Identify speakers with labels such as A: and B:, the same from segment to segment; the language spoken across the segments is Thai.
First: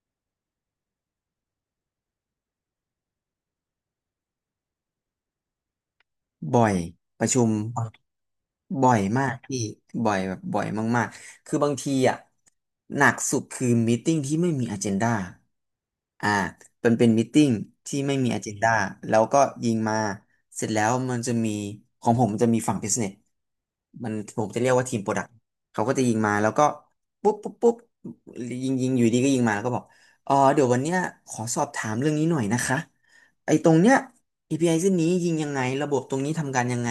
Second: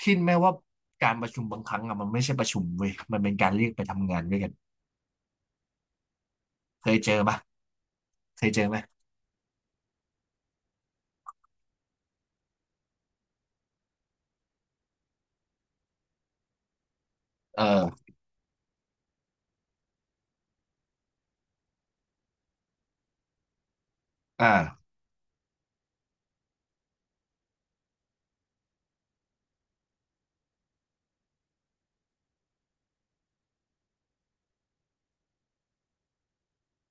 A: คิดไหมว่าการประชุมบางครั้งอะมันไม่ใช่ประชุมเว้ยมันเป็นการเรียกไปทำงานด้วยกัน
B: บ่อย
A: เคยเจอ
B: ประ
A: ปะ
B: ชุม
A: เคยเจอไหม
B: บ่อยมากพี่บ่อยแบบบ่อยมากๆคือบางทีอ่ะหนักสุดคือมีติ้งที่ไม่มีอ g e n d a อ่ามันเป็นมีติ้ง
A: เอ
B: ที่
A: อ
B: ไม่มีอ g e n d a แล้วก็ยิงมาเสร็จแล้วมันจะมีของผมมันจะมีฝั่ง business มันผม
A: อ่า
B: จะเรียกว่าทีมโปรดักต์เขาก็จะยิงมาแล้วก็ปุ๊บปุ๊บปุ๊บยิงยิงอยู่ดีก็ยิงมาแล้วก็บอกอ๋อเดี๋ยววันเนี้ยขอสอบถามเรื่องนี้หน่อยนะคะ ไอ้ตรงเนี้ย API เส้นนี้ยิงยังไงระบบตรงนี้ทำการยังไง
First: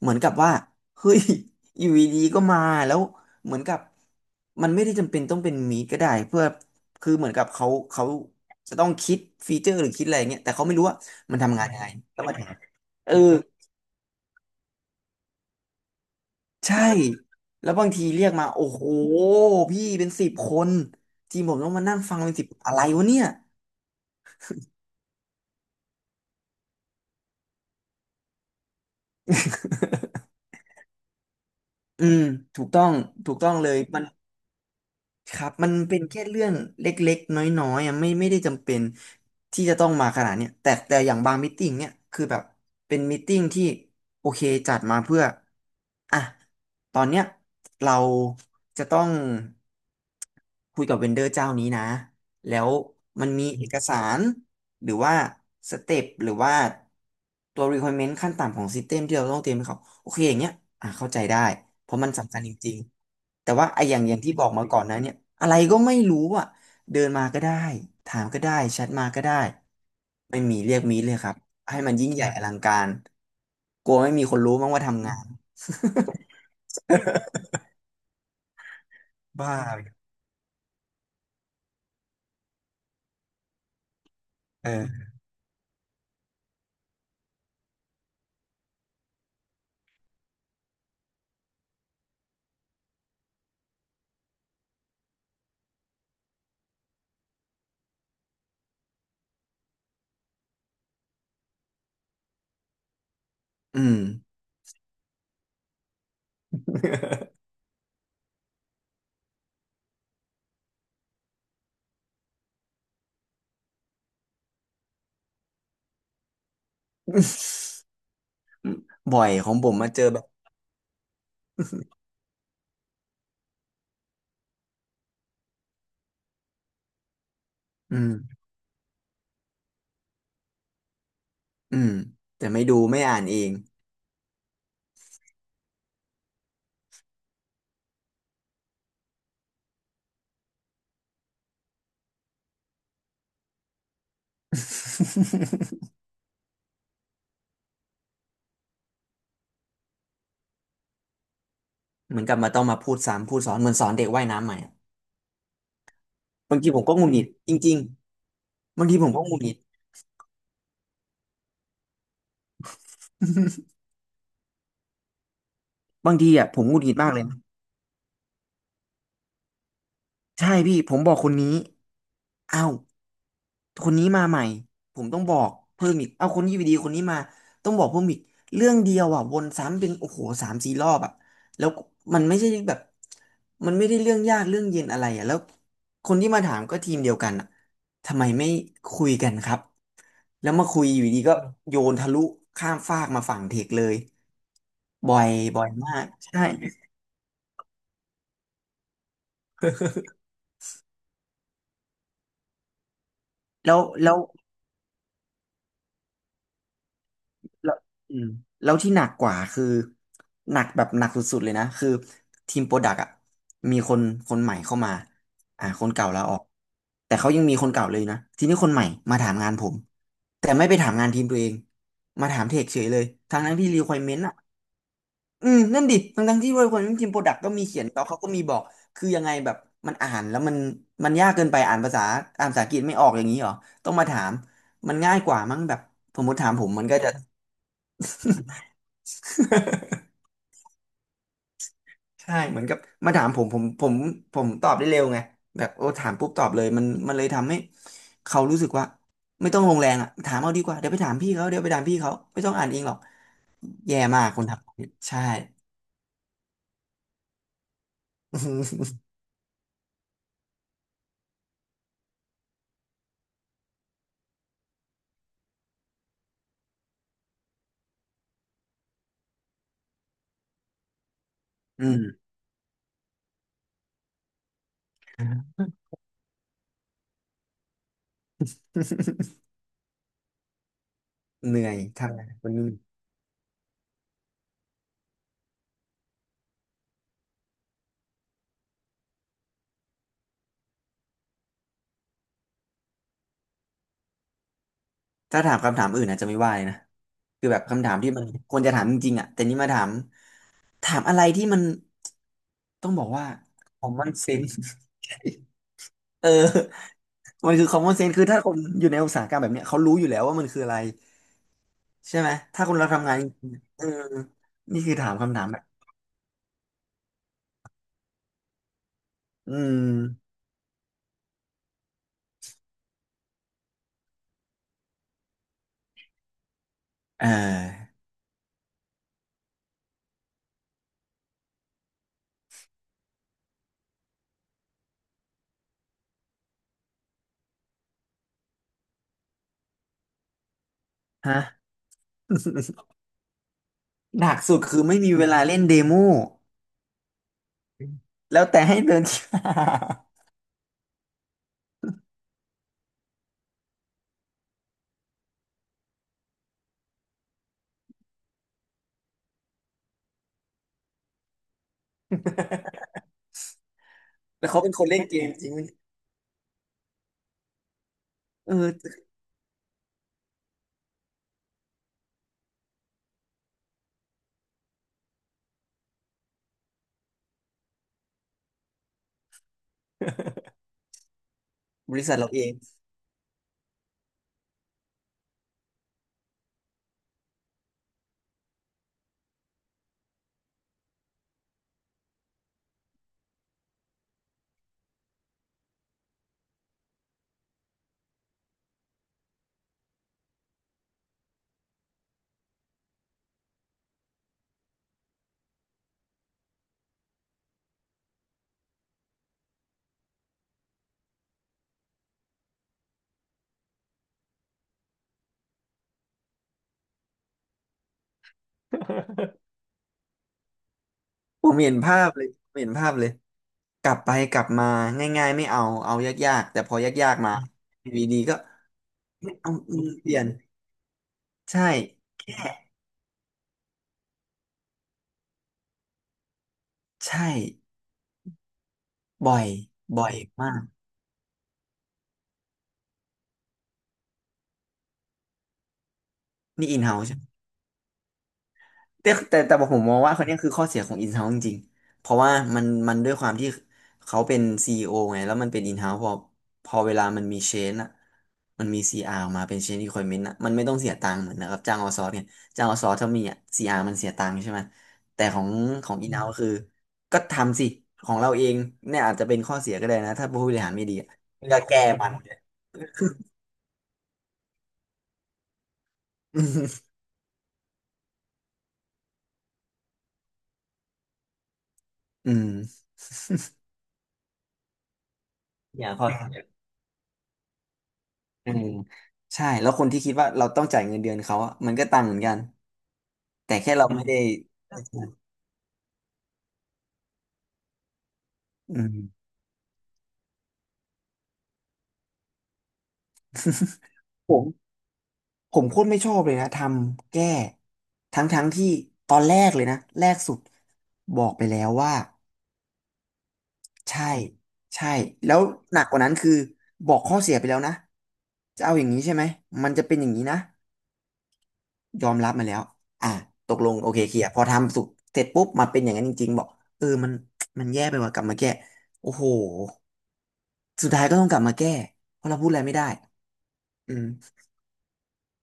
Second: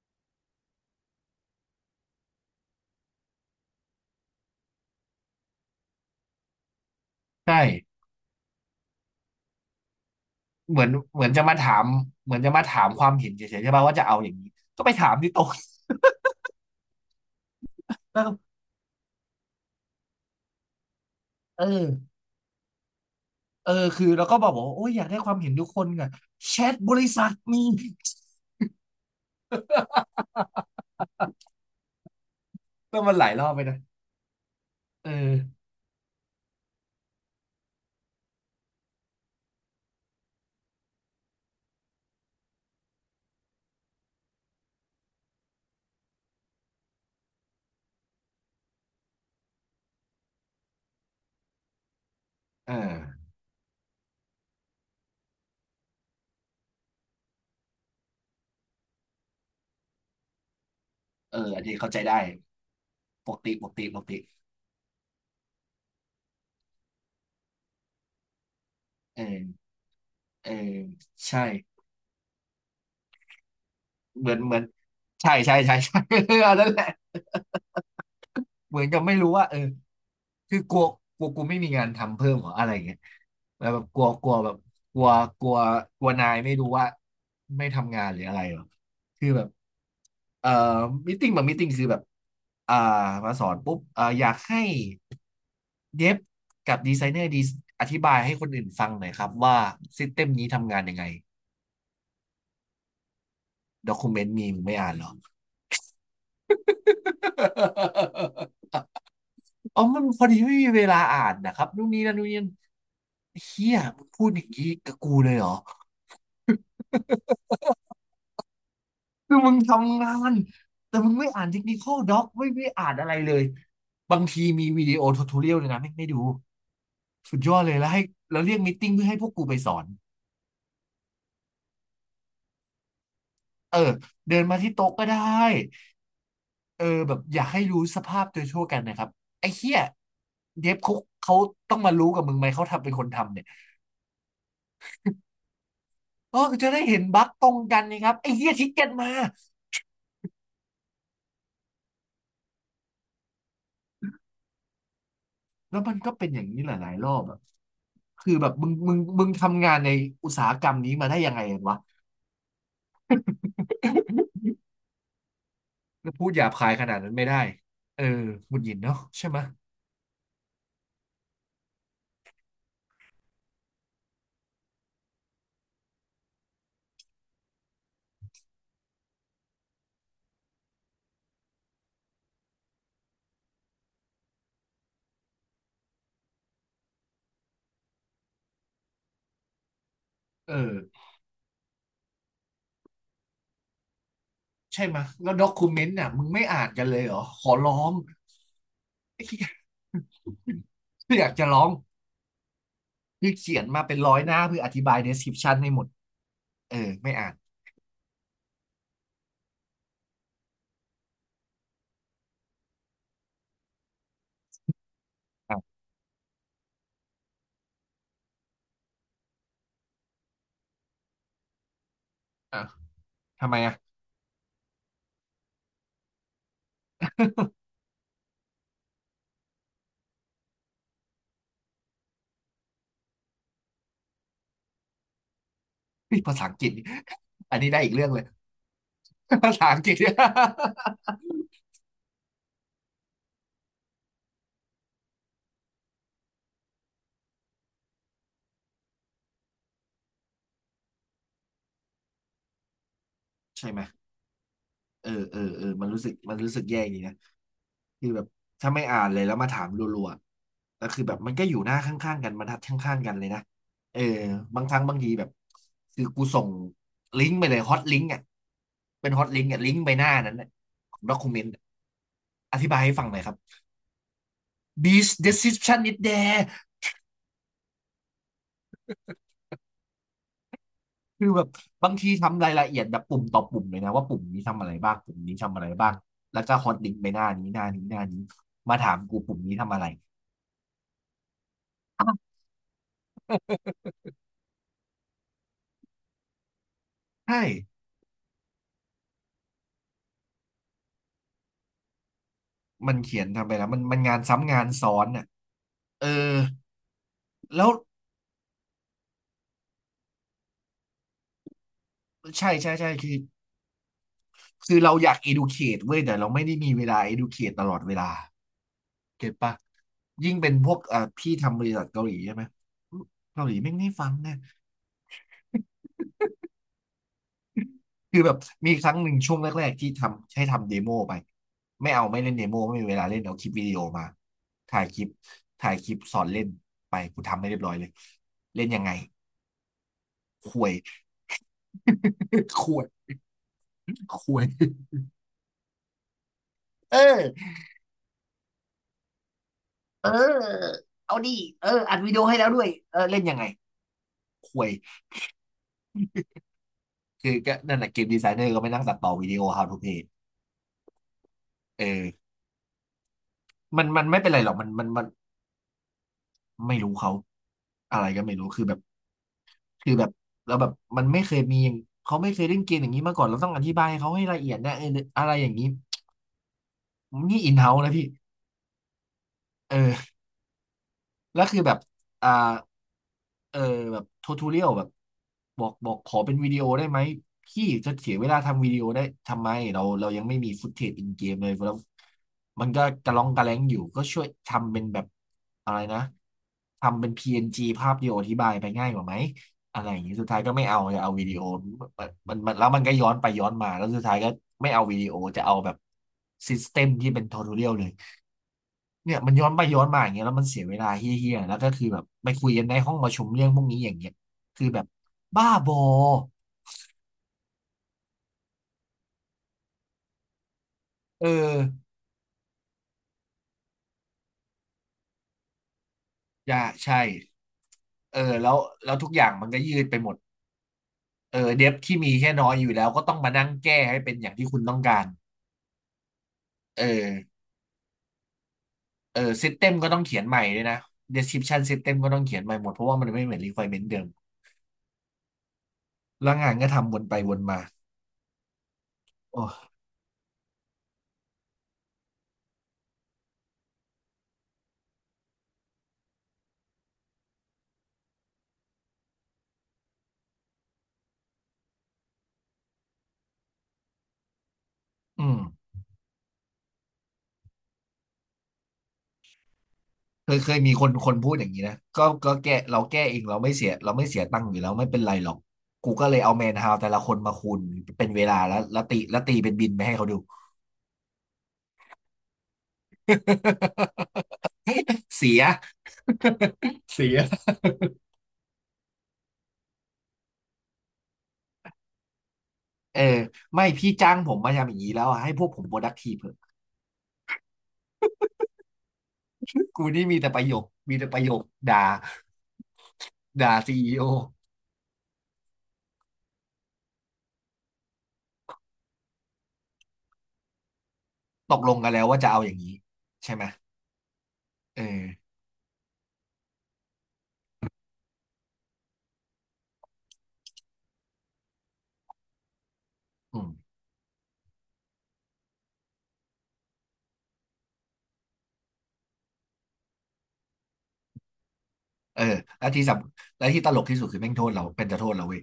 B: เหมือนกับว่าเฮ้ย อยู่ดีๆก็มาแล้วเหมือนกับมันไม่ได้จำเป็นต้องเป็นมีดก็ได้เพื่อคือเหมือนกับ
A: ใช่
B: เขาจะต้องคิดฟีเจอร์หรือคิดอะไรเงี้ยแต่เขาไม่
A: เหมื
B: รู้
A: อน
B: ว่า
A: เหมือน
B: มัน
A: จะมา
B: ทำงาน
A: ถา
B: ยัง
A: ม
B: ไงแล้ว
A: เห
B: มา
A: มือน
B: ท
A: จะมาถามค
B: ำ
A: วา
B: เอ
A: ม
B: อ
A: เห็นเฉยๆใช่ปะว่าจะเอาอย่างนี้ก็ไปถามที่โต๊ะ
B: ใช่แล้วบางที
A: แล้ว
B: เรียกมา
A: ก็
B: โอ้โหพี่เป็นสิบคนทีมผม
A: เอ
B: ต้องมานั่งฟั
A: อ
B: งเป็นสิบอะไรวะเนี่ย
A: เออคือแล้วก็บอกว่าโอ้ยอยากได้ความเห็นทุกคนอะแชทบริษัทมี
B: อืมถูกต้อง
A: ก็มันหลาย
B: ถูก
A: รอ
B: ต้อ
A: บ
B: ง
A: ไป
B: เล
A: นะ
B: ยมัน
A: เอ
B: ครับ
A: อ
B: มันเป็นแค่เรื่องเล็กๆน้อยๆอ่ะไม่ได้จำเป็นที่จะต้องมาขนาดเนี้ยแต่อย่างบางมิทติ้งเนี่ยคือแบบเป็นมิทติ้งที่โอเคจัดมาเพื่ออ่ะ ตอนเนี้ยเราจะต้องคุยกับเวนเดอร์เจ้านี้นะแล้ว
A: เออ
B: มันมีเอกสารหรือว่าสเต็ปหรือว่าตัว requirement ขั้นต่ำของ System ที่เราต้องเตรียมให้เขาโอเคอย่างเงี้ยอ่ะเข้าใจ
A: เออ
B: ได้
A: อันนี้เข้า
B: เพ
A: ใจ
B: ราะมัน
A: ได้
B: สำคัญจริง
A: ปก
B: ๆแต่
A: ติป
B: ว่า
A: ก
B: ไอ้
A: ติ
B: อ
A: ป
B: ย่าง
A: ก
B: อย่า
A: ติ
B: งที่บอกมาก่อนนะเนี่ยอะไรก็ไม่รู้อ่ะเดินมาก็ได้ถามก็ได้แชทมา
A: เอ
B: ก็ได้
A: อ
B: ไม่
A: เออ
B: มีเรียกมีเลยครับ
A: ใช่
B: ให้มันยิ่งใหญ่อลังการกลัวไม่มี
A: เหมื
B: ค
A: อน
B: น
A: เห
B: รู้
A: มือน
B: มั้งว่าทำงาน
A: ใช่ อันนั้นแหละ เหมือนกับไม่รู้ว่า
B: บ้า
A: เออคือกลัวกลัวกูไม่มีงานทำเพิ่มเหรออะไรอย่างเงี้ยแล้วแบบกลัวกลัวแบบกลัว
B: เออ
A: กลัวกลัวนายไม่รู้ว่าไม่ทำงานหรืออะไรหรอคือแบบเอ่อมิ팅บางมิ팅คือแบบอ่ามาสอนปุ๊บอยากให้เย็บกับดีไซเนอร์ดีอธิบายให้คนอื่นฟังหน่อยครับว่าซิสเต็มนี้ทำงานยังไง
B: อื
A: ด็
B: ม
A: อกิเมนต์มีมึงไม่อ่านเหรอ อ๋อมันพอดีไม่มีเวลาอ่านนะครับนู่นนี่นั่นนู่นนี่นั่นเฮียมึงพูดอย่างนี้กับกูเลยเหรอ
B: บ่อย
A: คือ
B: ข
A: มึ
B: อง
A: ง
B: ผมมาเจ
A: ทำ
B: อ
A: งา
B: แบบ
A: นแต่มึงไม่อ่านเทคนิคอลด็อกไม่อ่านอะไรเลยบางทีมีวิดีโอทูทอเรียลเลยนะไม่ดูสุดยอดเลยแล้ว
B: อื
A: ให้แล้
B: ม
A: วเรียกมีตติ้งเพื่อให้พวกกูไปสอน
B: อืมแต่ไม่ดูไม่อ่านเอง
A: เออเดินมาที่โต๊ะก็ได้เออแบบอยากให้รู้สภาพโดยทั่วกันนะครับไอ้เหี้ยเดฟเขาเขาต้องมารู้กับมึงไหมเขาทำเป็นคนทำเนี่ย เออจะได้เห็นบั๊กตรงกันนะครับไอ้เหี้ยทิกเก็ตมา
B: เหมือนกลับมาต้องมาพูดซ้ำพูดสอนเหมือนสอนเด็กว่ายน้ำใหม่อะ
A: แล้วมันก็เป็นอย่าง
B: บา
A: นี้
B: ง
A: ห
B: ทีผม
A: ลา
B: ก็
A: ย
B: ห
A: ๆร
B: งุด
A: อ
B: ห
A: บ
B: งิด
A: อะ
B: จริง
A: คือแบบมึง
B: ๆบาง
A: มึ
B: ที
A: ง
B: ผมก็
A: มึ
B: ห
A: ง
B: งุดหงิด
A: ทำงานในอุตสาหกรรมนี้มาได้ยังไงกันวะ
B: บาง
A: พู
B: ที
A: ดหยา
B: อ่ะ
A: บ
B: ผม
A: คาย
B: หงุ
A: ข
B: ดหงิ
A: นา
B: ด
A: ด
B: มา
A: นั้
B: ก
A: น
B: เล
A: ไม่
B: ย
A: ได้เออหงุดหงิดเนาะใช่ไหมะ
B: ใช่พี่ผมบอกคนนี้เอ้าคนนี้มาใหม่ผมต้องบอกเพิ่มอีกเอ้าคนนี้อยู่ดีคนนี้มาต้องบอกเพิ่มอีกเรื่องเดียวอ่ะวนซ้ำเป็นโอ้โหสามสี่รอบอ่ะแล้วมันไม่ใช่แบบมันไม่ได้เรื่องยากเรื่องเย็นอะไรอ่ะแล้วคนที่มาถามก็ทีมเดียวกันอ่ะทำไมไม่คุยกันครับแล้
A: เอ
B: วมาคุยอ
A: อ
B: ยู่ดีก็โยนทะลุข้ามฟากมาฝั่งเทคเลย
A: ใช่ไหมะ
B: บ่อ
A: แล้
B: ย
A: วด็อ
B: บ่
A: กู
B: อย
A: เมน
B: มา
A: ต์น่ะ
B: ก
A: มึง
B: ใช่
A: ไม่อ่านกันเลยเหรอ ขอร้อง ไอ้เหี้ยอยากจะร้องคือเขียน
B: แล้ว
A: มาเป็นร้
B: แล้
A: อ
B: ว
A: ยหน้าเพื่ออธิบาย description ให้หมดเออไม่อ่าน
B: แล้วอืมแล้วที่หนักกว่าคือหนักแบบหนักสุดๆเลยนะคือทีมโปรดักต์อ่ะมีคนคนใหม่เข้ามาอ่า
A: อ่ะ
B: คนเก่าลาออกแต่เขายังมีคนเก่าเลยนะทีนี้คนใหม่มาถามงานผมแต่ไม่ไปถามงานทีมตัวเองมาถามเท
A: อ่ะ
B: คเฉยเลยทั้ง
A: ทำ
B: ทั้
A: ไม
B: งที่
A: อ่ะ
B: requirement อ่ะอืมนั่นดิทั้งที่ requirement ทีมโปรดักต์ก็มีเขียนแล้วเขาก็มีบอกคือยังไงแบบมันอ่านแล้วมันยากเกินไปอ่านภาษาอังกฤษไม่ออกอย่างนี้เหรอต้องมาถามมันง่ายกว่ามั้งแบบ
A: เฮ้
B: ส
A: ย
B: มม
A: ภา
B: ติ
A: ษา
B: ถาม
A: อังก
B: ผ
A: ฤ
B: ม
A: ษ
B: มันก็จะ
A: อันนี้ได้อีกเรื่องเลย ภาษาอังกฤษ
B: ใช่เหมือนกับมาถามผมตอบได้เร็วไงแบบโอ้ถามปุ๊บตอบเลยมันเลยทำให้เขารู้สึกว่าไม่ต้องลงแรงอ่ะถามเอาดีกว่าเดี๋ยวไปถามพี่เขาเดี๋ยวไปถามพี่เขาไม่ต้องอ่านเองหรอก
A: ใช่ไหม
B: แย่มากคนท
A: เอ
B: ำ
A: อ
B: ใช่
A: เออเออมันรู้สึกมันรู้สึกแย่อย่างนี้นะ คือแบบ ถ้าไม่อ่า นเลยแล้วมาถามรัวๆแล้วคือแบบ มันก็อยู่หน้าข้างๆกันบรรทัดข้างๆกันเลยนะ เออ บางครั้งบางทีแบบ คือกูส่งลิงก์ไปเลยฮอตลิงก์อ่ะเป็นฮอตลิงก์อ่ะลิงก์ไปหน้านั้นน่ะของด็อกิเมนต์
B: อืม
A: อธิบายให้ฟังหน่อยครับ t h i s description is there คือแบบ
B: เหนื่อย
A: บางที
B: ทำงานค
A: ทำราย
B: น
A: ละ
B: นี้
A: เอียดแบบปุ่มต่อปุ่มเลยนะว่าปุ่มนี้ทำอะไรบ้างปุ่มนี้ทำอะไรบ้างแล้วก็ฮอตลิงก์ไปหน้านี้หน้านี้หน้านี้มาถามกูปุ่มนี้ทำอะไร อาว
B: ถ้าถามคำถามอื่นอาจจะไม่ว่าเลยนะ
A: ใช่
B: คือแบบคำถามที่มันควรจะถามจริงๆอ่ะแต่นี่มาถามถามอะไรที่มันต้อ
A: มั
B: ง
A: น
B: บอก
A: เขีย
B: ว่า
A: นทำไปแล้วมันมัน
B: common
A: งานซ้ำ
B: sense
A: งานซ้อนอ่ะเออ
B: เออ มัน
A: แล้
B: คือ
A: ว
B: common sense คือถ้าคนอยู่ในอุตสาหกรรมแบบเนี้ยเขารู้อยู่แล้วว่ามันคืออะไรใช่ไหม
A: ใช่
B: ถ้า
A: ใช่
B: คนเรา
A: ใช่คื
B: ทำ
A: อ
B: งานจริงๆเออ
A: คือ
B: นี่
A: เรา
B: คือ
A: อ
B: ถา
A: ยา
B: ม
A: ก
B: คำถามแบบ
A: educate เว้ยแต่เราไม่ได้มีเวลา educate ตลอดเวลาเก็ต
B: อื
A: ปะ
B: ม
A: ยิ่งเป็นพวกพี่ทำบริษัทเกาหลีใช่ไหมเกาหลีไม่งไม่ฟังนะ
B: เออ
A: คือแบบมีครั้งหนึ่งช่วงแรกๆที่ทำให้ทำเดโมไปไม่เอาไม่เล่นเดโมไม่มีเวลาเล่นเอาคลิปวิดีโอมาถ่ายคลิปถ่ายคลิปสอนเล่นไปกูทำไม่เรียบร้อยเลยเล่นยังไงควย
B: ฮะ
A: ควยค
B: หนั
A: ว
B: กสุด
A: ย
B: คือไม่มีเวลาเล่นเดโม
A: เออ
B: แล้วแต่ให้เดิน
A: เออเอาดิเอออัดวิดีโอให้แล้วด้วยเออเล่นยังไงห่วยคือก็นั่นแหละเกมดีไซเนอร์ก็ไปนั่งตัดต่อวิดีโอ How to Play เออ มันไม่เป็นไรห
B: แล้
A: ร
B: ว
A: อก
B: เขา
A: มัน
B: เป็นค
A: มั
B: น
A: น
B: เล่
A: มั
B: น
A: น
B: เกมจริงไหม
A: ไม่รู้เขาอะไรก็ไม่รู้
B: เอ
A: คือแบบ
B: อ
A: คือแบบแล้วแบบมันไม่เคยมีอย่างเขาไม่เคยเล่นเกมอย่างนี้มาก่อนเราต้องอธิบายให้เขาให้ละเอียดนะเอออะไรอย่างนี้นี่อินเฮ้านะพี่เออ แล้วคือแบบ
B: บริษัท
A: อ่า
B: เราเอง
A: เออแบบทูทูเรียลแบบบอกขอเป็นวิดีโอได้ไหมพี่จะเสียเวลาทำวิดีโอได้ทำไมเรายังไม่มีฟุตเทจอินเกมเลยแล้วมันก็กระล่องกระแล้งอยู่ก็ช่วยทำเป็นแบบอะไรนะทำเป็นพีเอ็น n ีภาพเดียวอธิบายไปง่ายกว่าไหมอะไรอย่างนี้สุดท้ายก็ไม่เอาจะเอาวิดีโอมันแล้วมันก็ย้อนไปย้อนมาแล้วสุดท้ายก็ไม่เอาวิดีโอจะเอาแบบซิสเต็มที่เป็นทูทูเรียลเลย เนี่ยย้อนไปย้อนมาอย่างเงี้ยแล้วมันเสียเวลาเฮี้ยๆแล้วก็คือแบบไปคุยกันในห้องประชุมเรื่องพวกนี้อย่างเงี้ยคือแบบบ้าบอเออ
B: ผมเห็นภาพเลยผมเห็นภาพเลยกลับไปกลับมาง่ายๆไม่เอาเอายาก
A: อ
B: ๆแต่
A: ย่า
B: พอ
A: ใช่
B: ยากๆมาวีดี
A: เออ
B: ก็
A: แล้วทุกอย่า
B: ไม่
A: งมัน
B: เอา
A: ก็
B: อื
A: ยืด
B: ม
A: ไป
B: เป
A: หม
B: ลี่
A: ด
B: ยน
A: เออ
B: ใช่
A: เดฟที่มีแค่น้อยอยู่แล้วก็ต้องมานั่งแก้ให้เป็นอย่างที่คุณต้องการเอ
B: ใช่
A: อเออ
B: บ่อย
A: ซิสเต็มก็ต้อง
B: บ่อย
A: เขียนใหม่
B: มา
A: ด้ว
B: ก
A: ยนะ description system ก็ต้องเขียนใหม่หมดเพราะว่ามันไม่เหมือน requirement เดิมแล้วงานก็
B: นี่อิน
A: ทำว
B: เฮา
A: นไป
B: ใช่ไหม
A: วนมา
B: แต่
A: โอ้
B: ผมมองว่าคนเนี้ยคือข้อเสียของอินเฮาิงจริงๆเพราะว่ามันด้วยความที่เขาเป็นซีอีโอไงแล้วมันเป็นอินเฮาพอเวลามันมีเชนอะมันมีซีอาร์ออกมาเป็นเชน e ี q คว i เ m น n t อะมันไม่ต้องเสียตังค์เหมือนนะครับจ้างเอาซอร์สเนี่ยจ้างเอาซอร์สถ้ามีอะซีอาร์มันเสียตังค์ใช่ไหม
A: อื
B: แต่
A: ม
B: ของของอินเฮาคือก็ทำสิของเราเองเนี่ยอาจจะเป็นข้อเสียก็ได้นะถ้า
A: เคย
B: ผู้
A: เค
B: บ
A: ย
B: ริหา
A: มี
B: ร
A: ค
B: ไม่
A: น
B: ดีอะ
A: คนพูดอ
B: เว
A: ย่าง
B: ลา
A: นี้นะ
B: แก้
A: ก็
B: มัน
A: ก็แก้เราแก้เองเราไม่เสียเราไม่เสียตังค์อยู่แล้วไม่เป็นไรหรอกกูก็เลยเอาแมนฮาวแต่ละ คนมาคูณเป็นเวลาแล้วตีแล้วตีเป็นบินไปให้เขาดู
B: อืม อม
A: เสีย
B: อย่างข้อ
A: เสีย
B: อืมใช่แล้วคนที่คิดว่าเราต้องจ่ายเงินเดือนเขาอะมันก็ตังค์เหมือนกัน
A: เออ
B: แต่
A: ไม่
B: แค่เรา
A: พี่
B: ไม่
A: จ้า
B: ได้
A: งผมมาทำอย่างนี้แล้วอะให้พวกผม productive เถอะ
B: อืม
A: กูนี่มีแต่ประโยคมีแต่ประโยคด่าด่าซีอีโอ
B: ผมผมโคตรไม่ชอบเลยนะทำแก้ทั้งที่ตอนแรกเลยนะแรกสุดบอกไป
A: ต
B: แล้
A: ก
B: ว
A: ลงกัน
B: ว่า
A: แล้วว่าจะเอาอย่างนี้ใช่ไหม
B: ใช่
A: เอ
B: ใช่
A: อ
B: แล้วหนักกว่านั้นคือบอกข้อเสียไปแล้วนะจะเอาอย่างนี้ใช่ไหมมันจะเป็นอย่างนี้นะ ยอมรับมาแล้วอ่ะ
A: อืม
B: ตกลง โอเคเคลียร์พอทำสุกเสร็จปุ๊บมาเป็นอย่างนั้นจริงๆบอกเออมันแย่ไปว่ะกลับมาแก้โอ้โหสุดท้ายก็ต้องกลับมาแก้
A: เอ
B: เพ
A: อ
B: ราะเราพูดอะไร
A: แล้ว
B: ไม่ได้
A: แล้วที่ตลก
B: อื
A: ที่สุ
B: ม
A: ดคือแม่งโทษเราเป็นจะโทษเราเว้ย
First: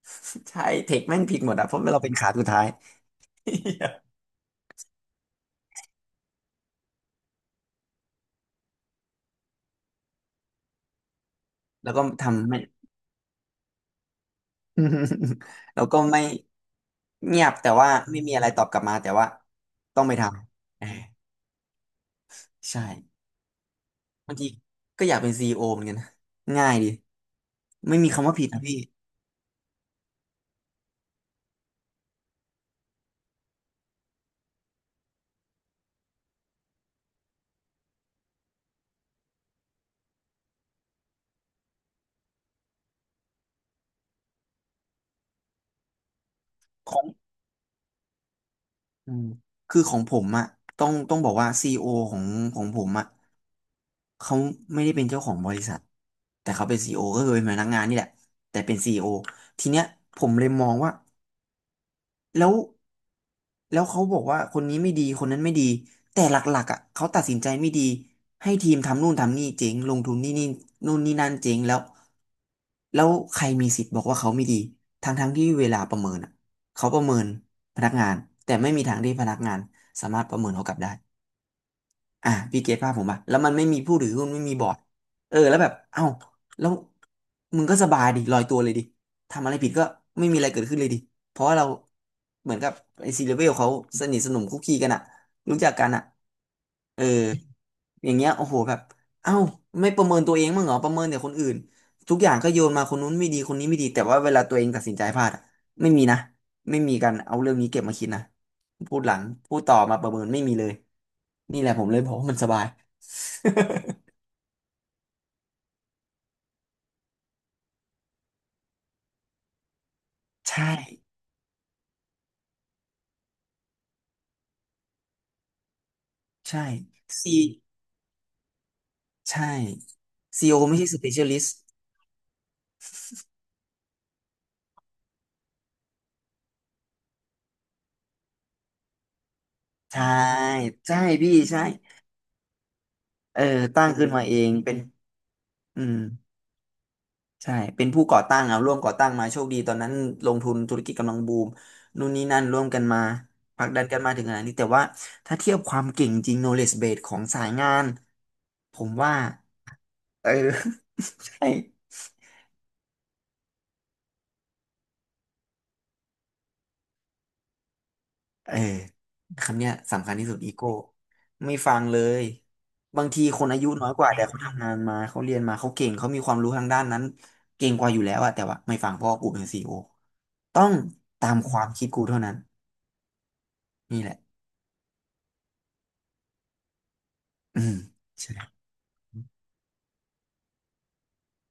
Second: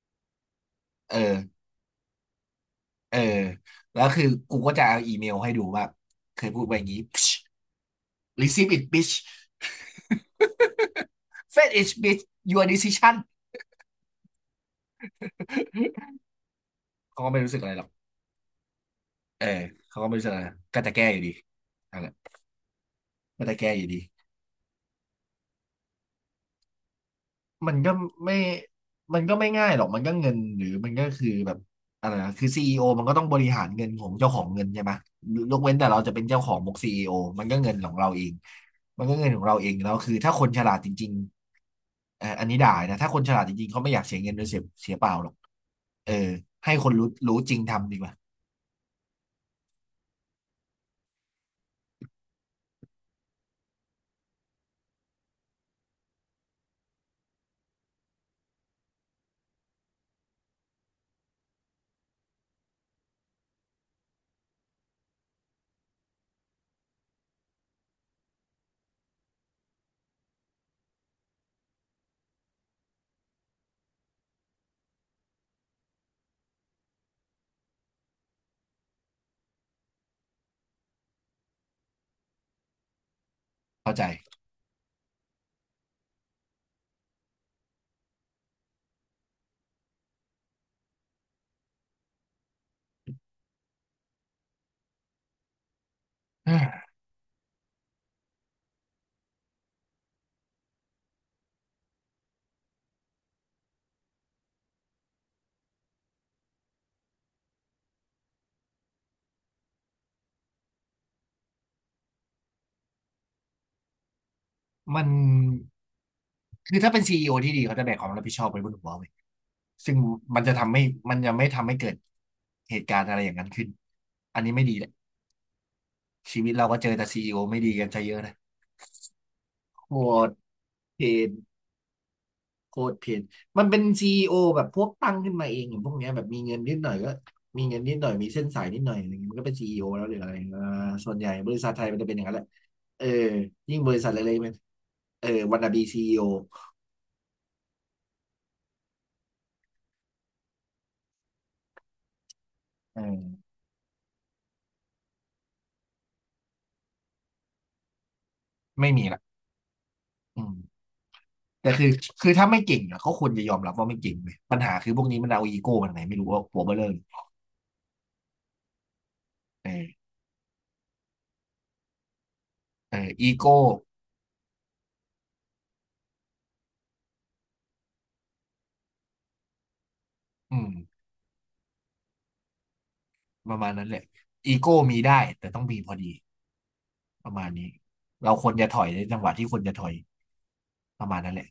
B: ใช่เทค
A: เออ
B: แม่งผิดหมดอะเพราะเราเป็นขาสุดท้าย
A: เออ แล้วคือกูก็จะเอาอีเมลให้ดูว่าเคยพูดไปอย่างนี้ receive it bitch fed
B: แล้ว
A: it
B: ก็
A: bitch
B: ทำไม่
A: your decision
B: แล้วก็ไม่
A: เขาก็ไม่
B: เงีย
A: รู้
B: บ
A: สึกอะ
B: แต่
A: ไรหรอก
B: ว่าไม่มีอะไรตอบกลับมาแต่ว่า
A: เออเขา
B: ต้อง
A: ก็
B: ไป
A: ไม่
B: ท
A: รู้สึกอะไร
B: ำ
A: ก็
B: เอ่า
A: จะแก้อยู่ดีนั่นแหละ
B: ใช่
A: ก็จะแก้อยู่ดี
B: บางทีก็อยากเป็นซีอีโอเหมือนกันนะง่ายดี
A: มันก็
B: ไม่มีคำ
A: ไม่
B: ว่าผิดนะพี่
A: มันก็ไม่ง่ายหรอกมันก็เงินหรือมันก็คือแบบอะไรนะคือซีอีโอมันก็ต้องบริหารเงินของเจ้าของเงินใช่ไหมยกเว้นแต่เราจะเป็นเจ้าของบุกซีอีโอมันก็เงินของเราเองมันก็เงินของเราเองแล้วคือถ้าคนฉลาดจริงๆอันนี้ด่านะถ้าคนฉลาดจริงๆเขาไม่อยากเสียเงินโดยเสียเปล่าหรอกเออให้คน
B: ขอ
A: รู้
B: ง
A: รู้จริงทำดีกว่า
B: อืมคือของผมอะต้องบอกว่าซีโอของของผมอะเขาไม่ได้เป็นเจ้าของบริษัทแต่เขาเป็นซีโอก็คือเป็นพนักงานนี่แหละแต่เป็นซีโอทีเนี้ยผมเลยมองว่า แล้วแล้วเขาบอกว่าคนนี้ไม่ดีคนนั้นไม่ดีแต่หลักๆอ่ะเขาตัดสินใจไม่ดีให้ทีมทำนู่นทำนี่เจ๊งลงทุนนี่นี่นู่นนี่นั่นเจ๊งแล้วแล้วใครมีสิทธิ์บอกว่าเขาไม่ดีทั้งๆที่เวลาประเมินอ่ะเขาประเมินพนักงานแต่ไม่มีทางที่พนักงานสามารถประเมินเขากลับได้ อ่าพี่เกตภาพผมป่ะแล้วมันไม่มี
A: เข้า
B: ผู้
A: ใจ
B: ถือหุ้นไม่มีบอร์ดเออแล้วแบบเอ้าแล้วมึงก็สบายดิลอยตัวเลยดิทำอะไรผิดก็ไม่มีอะไรเกิดขึ้นเลยดิเพราะว่าเราเหมือนกับไอซีเลเวลเขาสนิทสนมคุกคีกันอะรู้จักกันอะเออ อย่างเงี้ยโอ้โหแบบเอ้าไม่ประเมินตัวเองมั้างเหรอประเมินแต่คนอื่นทุกอย่างก็โยนมาคนนู้นไม่ดีคนนี้ไม่ดีแต่ว่าเวลาตัวเองตัดสินใจพลาดอะไม่มีนะไม่มีการเอาเรื่องนี้เก็บมาคิดนะพูดหลังพูดต่อมาประเมินไม่มีเลยนี่แหละผมเลยบอกว่ามันสบาย
A: มันคือถ้าเป็นซีอีโอที่ดีเขาจะแบกความรับผิดชอบไว้บนหัวเว้ยซึ่งมัน จะ
B: ใช่
A: ทำให้มันจะไม่ทำให้เกิดเหตุการณ์อะไรอย่างนั้นขึ้นอันนี้ไม่ดีแหละชีวิต
B: ใช่
A: เราก็เจอแต่ซีอี
B: ซี
A: โอไม่ดีกันซะเยอะเลย
B: ใช่
A: โคตร
B: c e อไม่ใช่
A: เพลน
B: specialist
A: โคตรเพนมันเป็นซีอีโอแบบพวกตั้งขึ้นมาเองอย่างพวกเนี้ยแบบมีเงินนิดหน่อยก็มีเงินนิดหน่อยมีเส้นสายนิดหน่อยอะไรเงี้ยมันก็เป็นซีอีโอแล้
B: ใช่
A: วหรืออะไรอ่า
B: ใช่
A: ส่วนใหญ่
B: พี่
A: บริ
B: ใช่
A: ษัทไทยมันจะเป็นอย่างนั้นแหละเออ
B: เออ
A: ยิ่ง
B: ตั้
A: บ
B: ง
A: ริ
B: ขึ้
A: ษั
B: น
A: ท
B: มา
A: เล็
B: เอ
A: กๆมั
B: ง
A: น
B: เป็น
A: เออวันนาบี
B: อืม
A: ซีอีโอ
B: ใช่ เป็นผู้ก่อตั้งเอาร่วมก่อตั้งมาโชคดีตอนนั้นลงทุนธุรกิจกำลังบูมนู่นนี่นั่นร่วมกันมา
A: เออ
B: ผลักดันกันมาถึงขนาดนี้แต่ว่าถ้าเทียบความเก่งจริง knowledge base ของสายงานผ
A: ไม่
B: ม
A: มี
B: ว่า
A: ละ
B: เออ
A: อืม
B: ใช่
A: แต่คือคือถ้าไม่เก่งอะก็ควรจะยอมรับว่าไม่เก่งเลยปัญหาคือพวกนี้มันเอาอีโก้มันไหนไม่รู้ว่าหัวเบลเร่อเ
B: เออคำ
A: เอ
B: เนี้ย
A: อ
B: สำคัญที่สุดอีโก้ไม่ฟังเลย
A: เอ
B: บาง
A: อ
B: ที
A: อี
B: คน
A: โก้
B: อายุน้อยกว่าแต่เขาทำงานมาเขาเรียนมาเขาเก่งเขามีความรู้ทางด้านนั้นเก่งกว่าอยู่แล้วอะแต่ว่าไม่ฟังเพราะว่ากูเป็นซีอีโอ
A: อื
B: ต้อ
A: ม
B: งตามความคิดกูเท่านั้น
A: ประมาณนั้นแห
B: นี่
A: ละ
B: แหละ
A: อีโก้มีได้แต่ต้องมีพอดีประมาณ
B: อื
A: นี้
B: มใช่
A: เราควรจะถอยในจังหวะที่ควรจะถอยประมาณนั้นแหละ